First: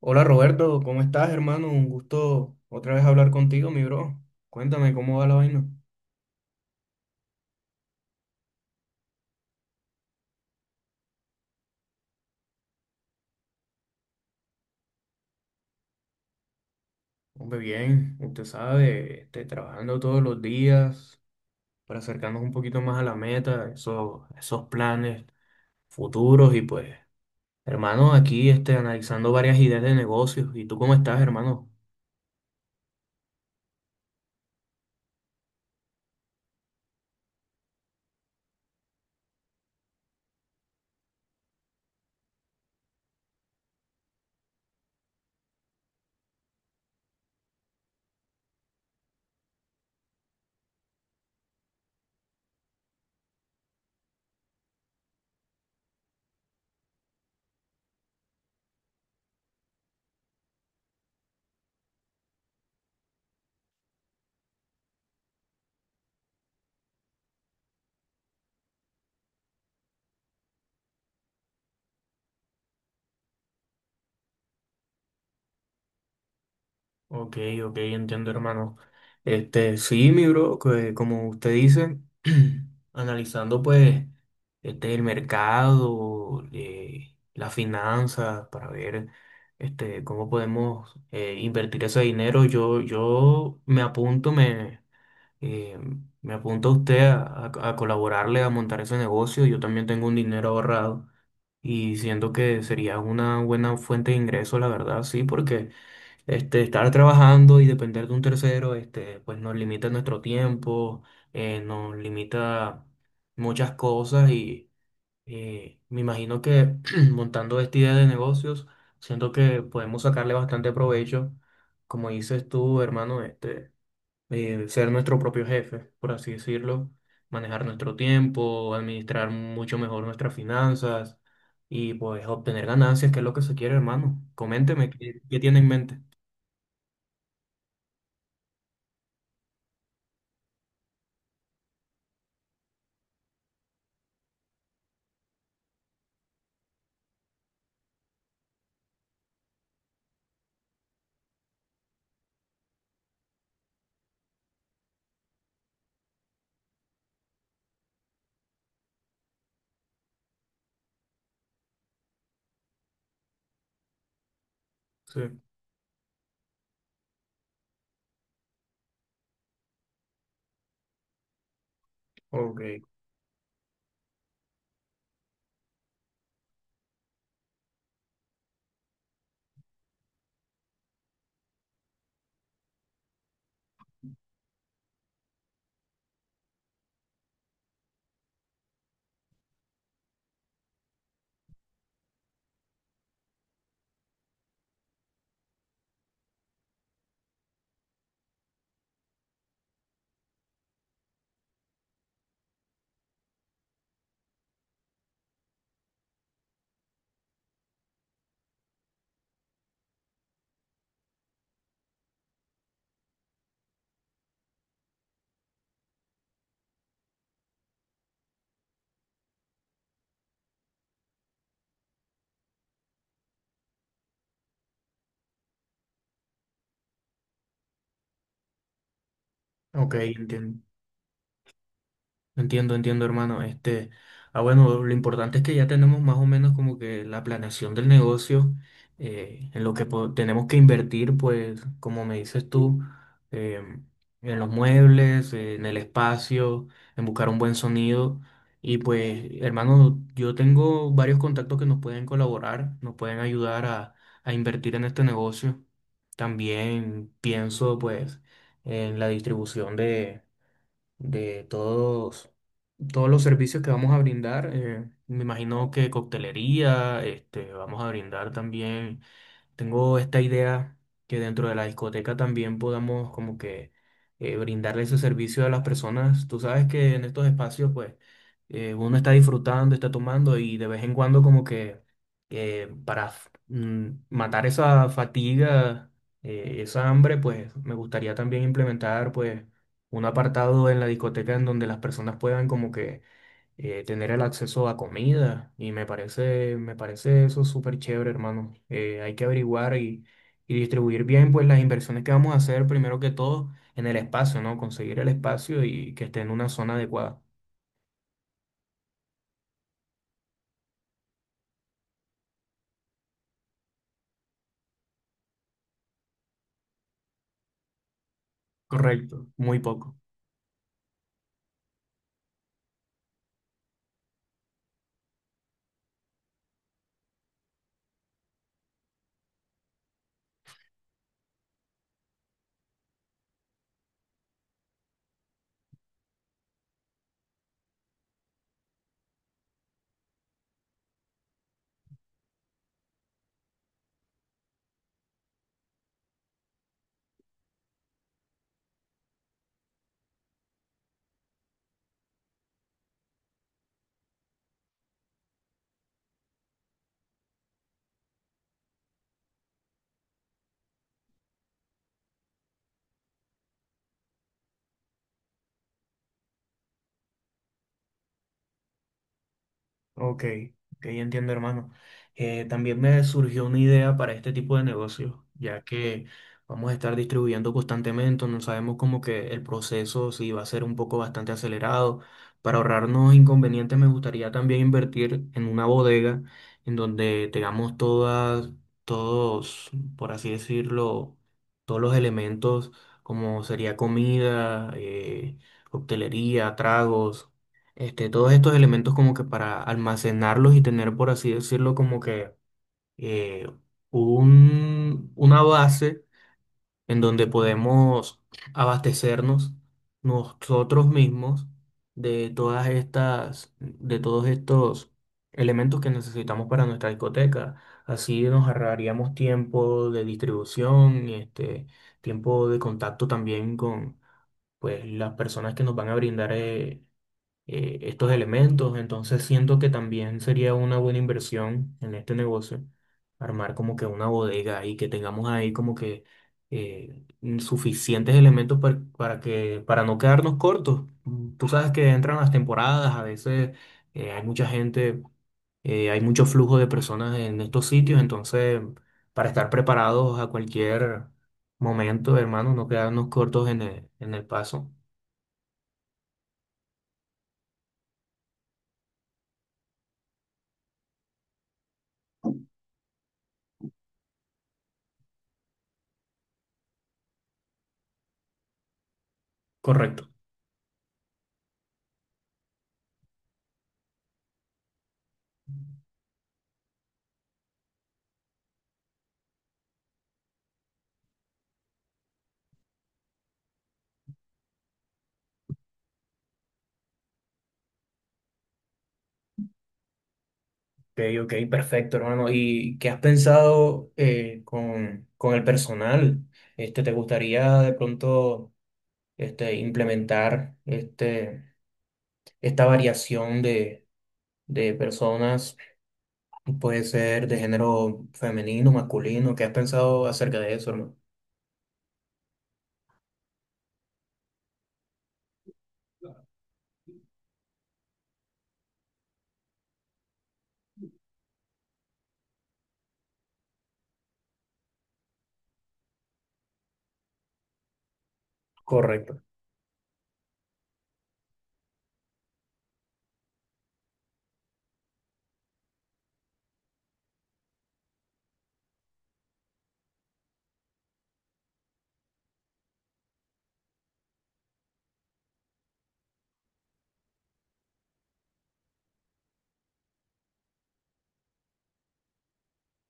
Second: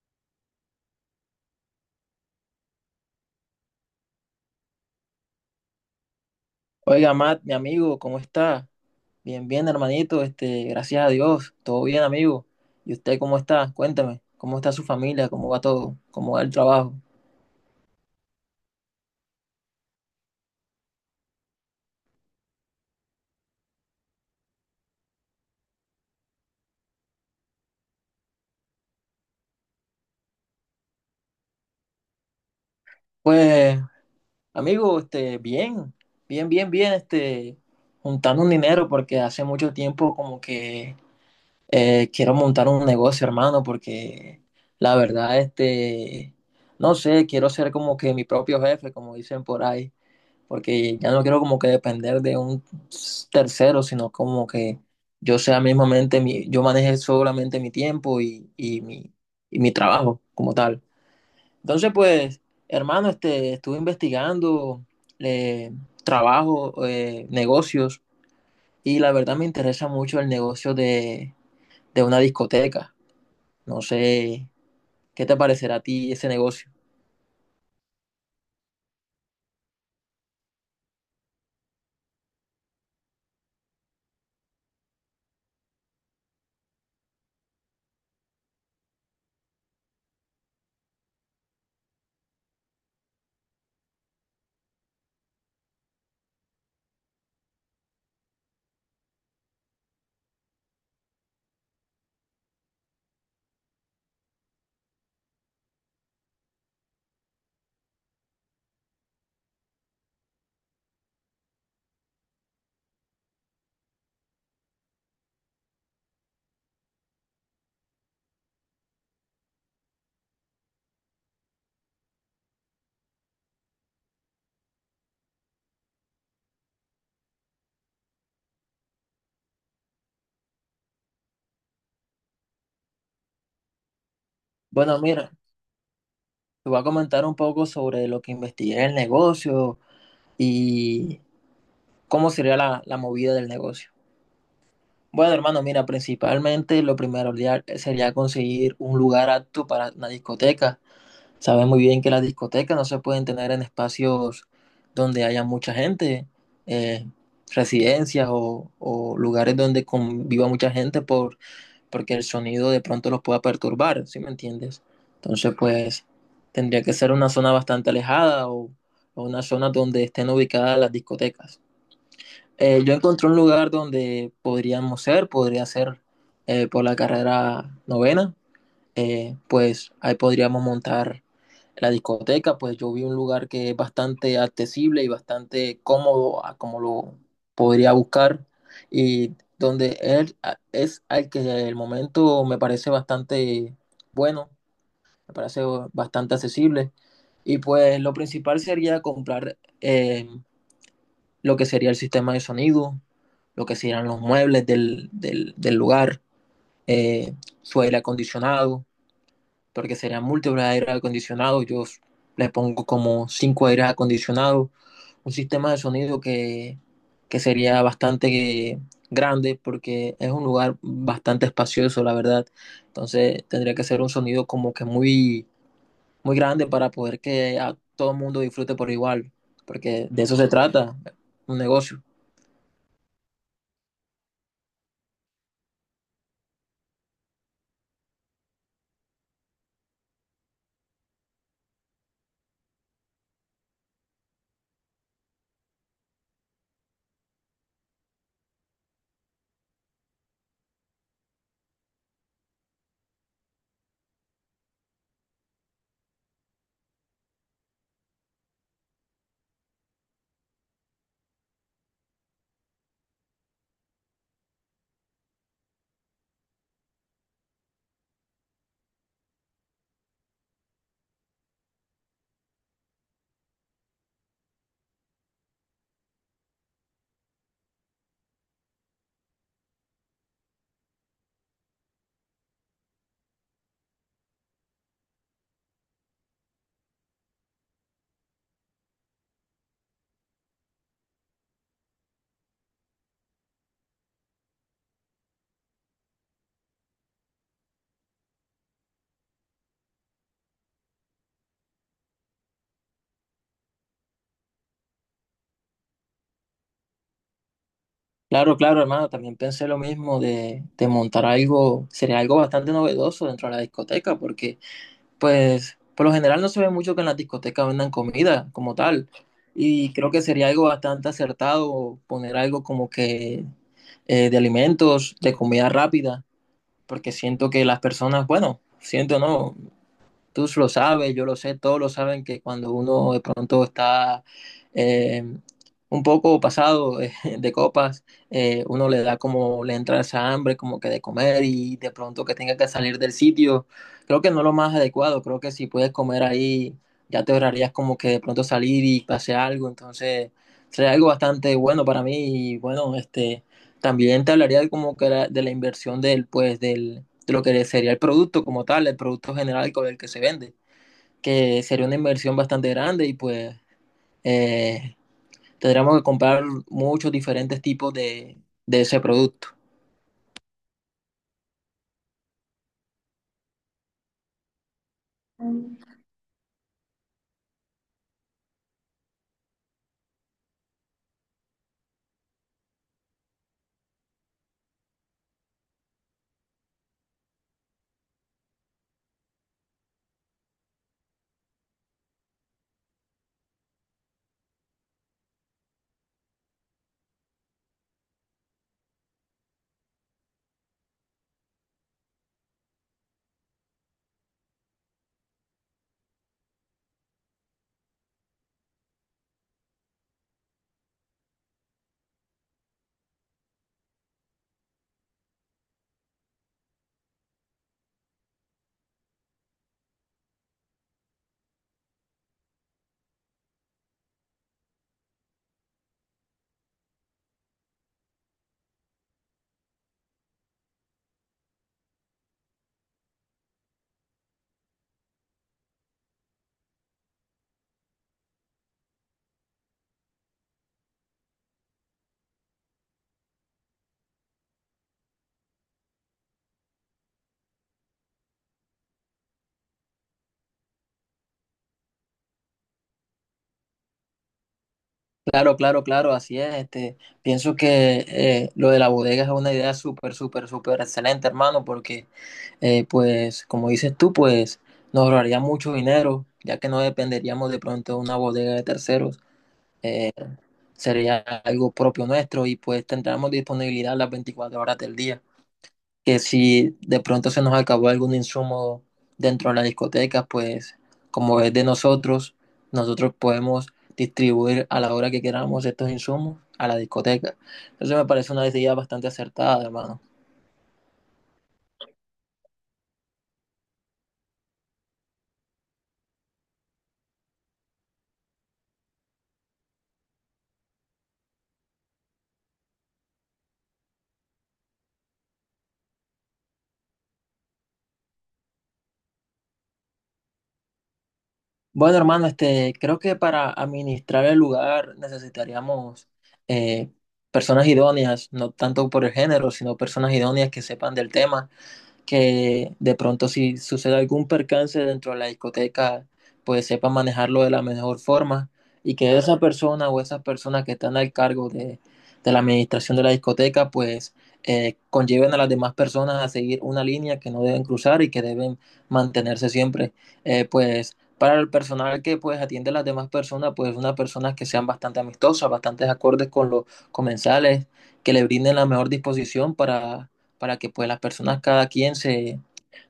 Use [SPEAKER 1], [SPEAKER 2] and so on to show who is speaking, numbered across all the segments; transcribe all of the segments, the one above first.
[SPEAKER 1] Hola Roberto, ¿cómo estás, hermano? Un gusto otra vez hablar contigo, mi bro. Cuéntame cómo va la vaina.
[SPEAKER 2] Oiga, Matt, mi amigo, ¿cómo está? Bien, bien, hermanito, gracias a Dios, todo bien, amigo. ¿Y usted cómo está? Cuéntame, ¿cómo está su familia? ¿Cómo va todo? ¿Cómo va el trabajo?
[SPEAKER 1] Hombre, bien, usted sabe, trabajando todos los días para acercarnos un poquito más a la meta, esos planes futuros y pues, hermano, aquí analizando varias ideas de negocios. ¿Y tú cómo estás, hermano?
[SPEAKER 2] Pues, amigo, bien, bien, juntando un dinero porque hace mucho tiempo como que quiero montar un negocio, hermano, porque la verdad, no sé, quiero ser como que mi propio jefe, como dicen por ahí. Porque ya no quiero como que depender de un tercero, sino como que yo sea mismamente, yo maneje solamente mi tiempo y mi trabajo como tal. Entonces, pues, hermano, estuve investigando eh, trabajo, negocios, y la verdad me interesa mucho el negocio de una discoteca. No sé, ¿qué te parecerá a ti ese negocio?
[SPEAKER 1] Ok, ok, entiendo, hermano. Sí, mi bro, que como usted dice, analizando pues el mercado, las finanzas, para ver cómo podemos invertir ese dinero. Yo me apunto, eh, me apunto a usted a colaborarle, a montar ese negocio. Yo también tengo un dinero ahorrado y siento que sería una buena fuente de ingreso, la verdad, sí, porque... Estar trabajando y depender de un tercero, este, pues nos limita nuestro tiempo, nos limita muchas cosas y me imagino que montando esta idea de negocios, siento que podemos sacarle bastante provecho, como dices tú, hermano, ser nuestro propio jefe, por así decirlo, manejar nuestro tiempo, administrar mucho mejor nuestras finanzas y pues obtener ganancias, que es lo que se quiere, hermano. Coménteme,
[SPEAKER 2] Bueno, mira,
[SPEAKER 1] ¿qué tiene en mente?
[SPEAKER 2] te voy a comentar un poco sobre lo que investigué en el negocio y cómo sería la movida del negocio. Bueno, hermano, mira, principalmente lo primero sería conseguir un lugar apto para una discoteca. Sabes muy bien que las discotecas no se pueden tener en espacios donde haya mucha gente, eh, residencias o lugares donde conviva mucha gente porque el sonido de pronto los pueda perturbar. ¿Sí me entiendes?
[SPEAKER 1] Sí.
[SPEAKER 2] Entonces, pues tendría que ser una zona bastante alejada o una zona donde estén ubicadas las discotecas.
[SPEAKER 1] Ok,
[SPEAKER 2] Yo encontré un lugar donde podríamos ser, podría ser por la carrera novena. Pues ahí podríamos montar la discoteca, pues yo vi un lugar que es bastante accesible y bastante cómodo a como lo podría buscar y donde él es al que el momento me parece bastante bueno, me parece bastante accesible y pues lo principal sería comprar lo que sería el sistema de sonido, lo que serían los muebles del lugar, eh, su aire acondicionado, porque serían múltiples aires acondicionados. Yo le pongo como cinco aires acondicionados, un sistema de sonido que sería bastante grande porque es un lugar bastante espacioso, la verdad. Entonces tendría que ser un sonido como que muy grande para poder que a todo el mundo disfrute por igual,
[SPEAKER 1] ok,
[SPEAKER 2] porque de eso se trata, un negocio.
[SPEAKER 1] entiendo, hermano. Ah, bueno, lo importante es que ya tenemos más o menos como que la planeación del negocio, en lo que tenemos que invertir, pues, como me dices tú, em, en los muebles, en el espacio, en buscar un buen sonido. Y pues, hermano, yo tengo varios contactos que nos pueden colaborar, nos pueden ayudar a invertir en este negocio. También pienso, pues, en la distribución de todos los servicios que vamos a brindar. Eh, me imagino que coctelería, este, vamos a brindar también. Tengo esta idea que dentro de la discoteca también podamos como que brindarle ese servicio a las personas. Tú sabes que en estos espacios pues uno está disfrutando, está tomando y de vez en cuando como que matar esa fatiga, esa hambre, pues me gustaría también implementar pues un apartado en la discoteca en donde las personas puedan como que tener el acceso a comida y me parece eso súper chévere, hermano. Hay que averiguar y distribuir bien pues las inversiones que vamos a hacer primero que todo en el espacio, ¿no? Conseguir el espacio y que esté en una zona adecuada.
[SPEAKER 2] Claro, claro, hermano, también pensé lo mismo de montar algo, sería algo bastante novedoso dentro de la discoteca, porque pues por lo general no se ve mucho que en las discotecas vendan comida como tal,
[SPEAKER 1] Correcto. Muy
[SPEAKER 2] y
[SPEAKER 1] poco.
[SPEAKER 2] creo que sería algo bastante acertado poner algo como que de alimentos, de comida rápida, porque siento que las personas, bueno, siento no, tú lo sabes, yo lo sé, todos lo saben que cuando uno de pronto está eh, un poco pasado de copas, uno le da como, le entra esa hambre como que de comer y de pronto que tenga que salir del sitio. Creo que no es lo más adecuado, creo que si puedes comer ahí, ya te ahorrarías como que de pronto salir y pase algo, entonces sería algo bastante bueno para mí y bueno, también te hablaría como que de la inversión del, pues, del de lo que sería el producto como tal, el producto general con el que se vende, que sería una inversión bastante grande y pues eh, tendríamos que comprar muchos diferentes tipos de ese producto.
[SPEAKER 1] Ok, ok, entiendo, hermano. También me surgió una idea para este tipo de negocios, ya que vamos a estar distribuyendo constantemente, no sabemos como que el proceso si va a ser un poco bastante acelerado. Para ahorrarnos inconvenientes, me gustaría también invertir en una bodega en donde todos, por así decirlo, todos los elementos, como sería comida, coctelería, tragos, este, todos estos elementos como que para almacenarlos y tener, por así decirlo, como que eh, una base en donde podemos abastecernos nosotros mismos de de todos estos elementos que necesitamos para nuestra discoteca. Así nos ahorraríamos tiempo de distribución, este, tiempo de contacto también con pues, las personas que nos van a brindar estos elementos. Entonces siento que también sería una buena inversión en este negocio armar como que una bodega y que tengamos ahí como que eh, suficientes elementos para que para no quedarnos cortos. Mm, tú sabes que entran las temporadas, a veces hay mucha gente, hay mucho flujo de personas en estos sitios, entonces para estar preparados a cualquier momento, hermano, no quedarnos cortos en en el paso.
[SPEAKER 2] Claro, claro, claro, así es. Este, pienso que lo de la bodega es una idea súper, súper, súper excelente, hermano, porque, pues, como dices tú, pues nos ahorraría mucho dinero, ya que no dependeríamos de pronto de una bodega de terceros.
[SPEAKER 1] Correcto.
[SPEAKER 2] Sería algo propio nuestro y pues tendremos disponibilidad las 24 horas del día. Que si de pronto se nos acabó algún insumo dentro de la discoteca, pues como es de nosotros, nosotros podemos distribuir a la hora que queramos estos insumos a la discoteca. Entonces me parece una idea bastante acertada, hermano.
[SPEAKER 1] Ok, ok, perfecto, hermano. ¿Y qué has pensado con el personal? Este, ¿te gustaría de pronto implementar esta variación de personas? Puede ser de género femenino, masculino. ¿Qué has pensado acerca de eso, hermano?
[SPEAKER 2] Bueno, hermano, creo que para administrar el lugar necesitaríamos eh, personas idóneas, no tanto por el género, sino personas idóneas que sepan del tema, que de pronto si sucede algún percance dentro de la discoteca, pues sepa manejarlo de la mejor forma, y que
[SPEAKER 1] Correcto.
[SPEAKER 2] esa persona o esas personas que están al cargo de la administración de la discoteca, pues conlleven a las demás personas a seguir una línea que no deben cruzar y que deben mantenerse siempre. Pues para el personal que pues atiende a las demás personas, pues unas personas que sean bastante amistosas, bastante acordes con los comensales, que le brinden la mejor disposición para que pues las personas, cada quien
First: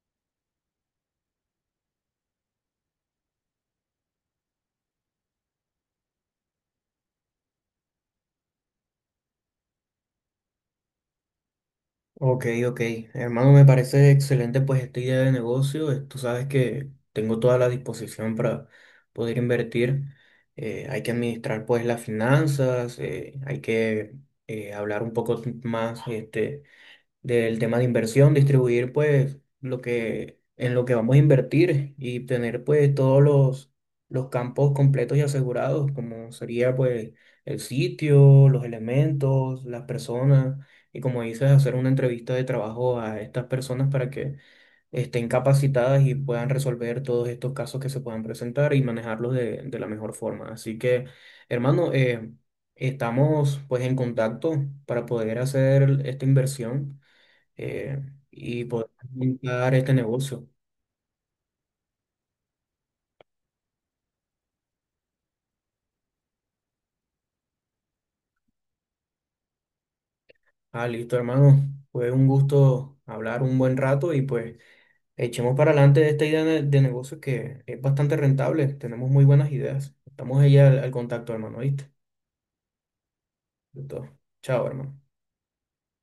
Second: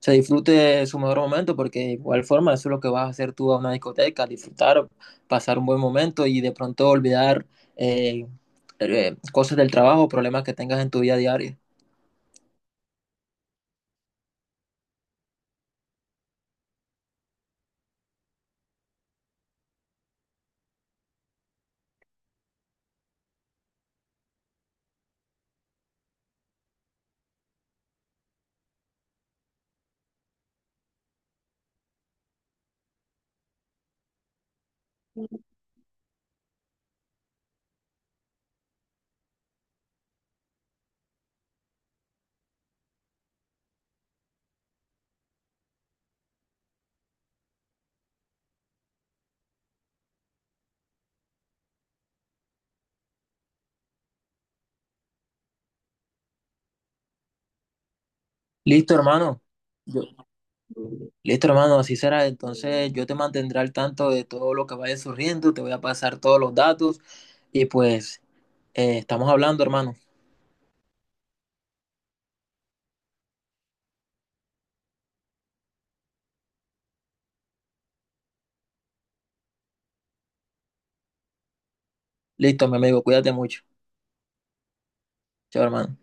[SPEAKER 2] se disfrute de su mejor momento, porque de igual forma eso es lo que vas a hacer tú a una discoteca, disfrutar, pasar un buen momento y de pronto olvidar eh, cosas del trabajo, problemas que tengas en tu vida diaria.
[SPEAKER 1] Ok, ok. Hermano, me parece excelente pues esta idea de negocio. Tú sabes que tengo toda la disposición para poder invertir. Hay que administrar pues las finanzas, hay que hablar un poco más, este, del tema de inversión, distribuir pues lo que vamos a invertir y tener pues todos los campos completos y asegurados, como sería pues el sitio, los elementos, las personas, y como dices, hacer una entrevista de trabajo a estas personas para que estén capacitadas y puedan resolver todos estos casos que se puedan presentar y manejarlos de la mejor forma. Así que, hermano, estamos pues en contacto para poder hacer esta inversión, eh, y poder
[SPEAKER 2] Listo, hermano.
[SPEAKER 1] montar este
[SPEAKER 2] Yo,
[SPEAKER 1] negocio.
[SPEAKER 2] listo, hermano, así será. Entonces yo te mantendré al tanto de todo lo que vaya surgiendo, te voy a pasar todos los datos y pues estamos hablando, hermano.
[SPEAKER 1] Ah, listo, hermano. Fue un gusto hablar un buen rato y pues echemos para adelante esta idea de negocio, que es bastante rentable. Tenemos muy buenas ideas. Estamos ahí al contacto, hermano, ¿viste?
[SPEAKER 2] Listo, mi amigo, cuídate mucho.
[SPEAKER 1] Listo. Chao, hermano.
[SPEAKER 2] Chao, hermano.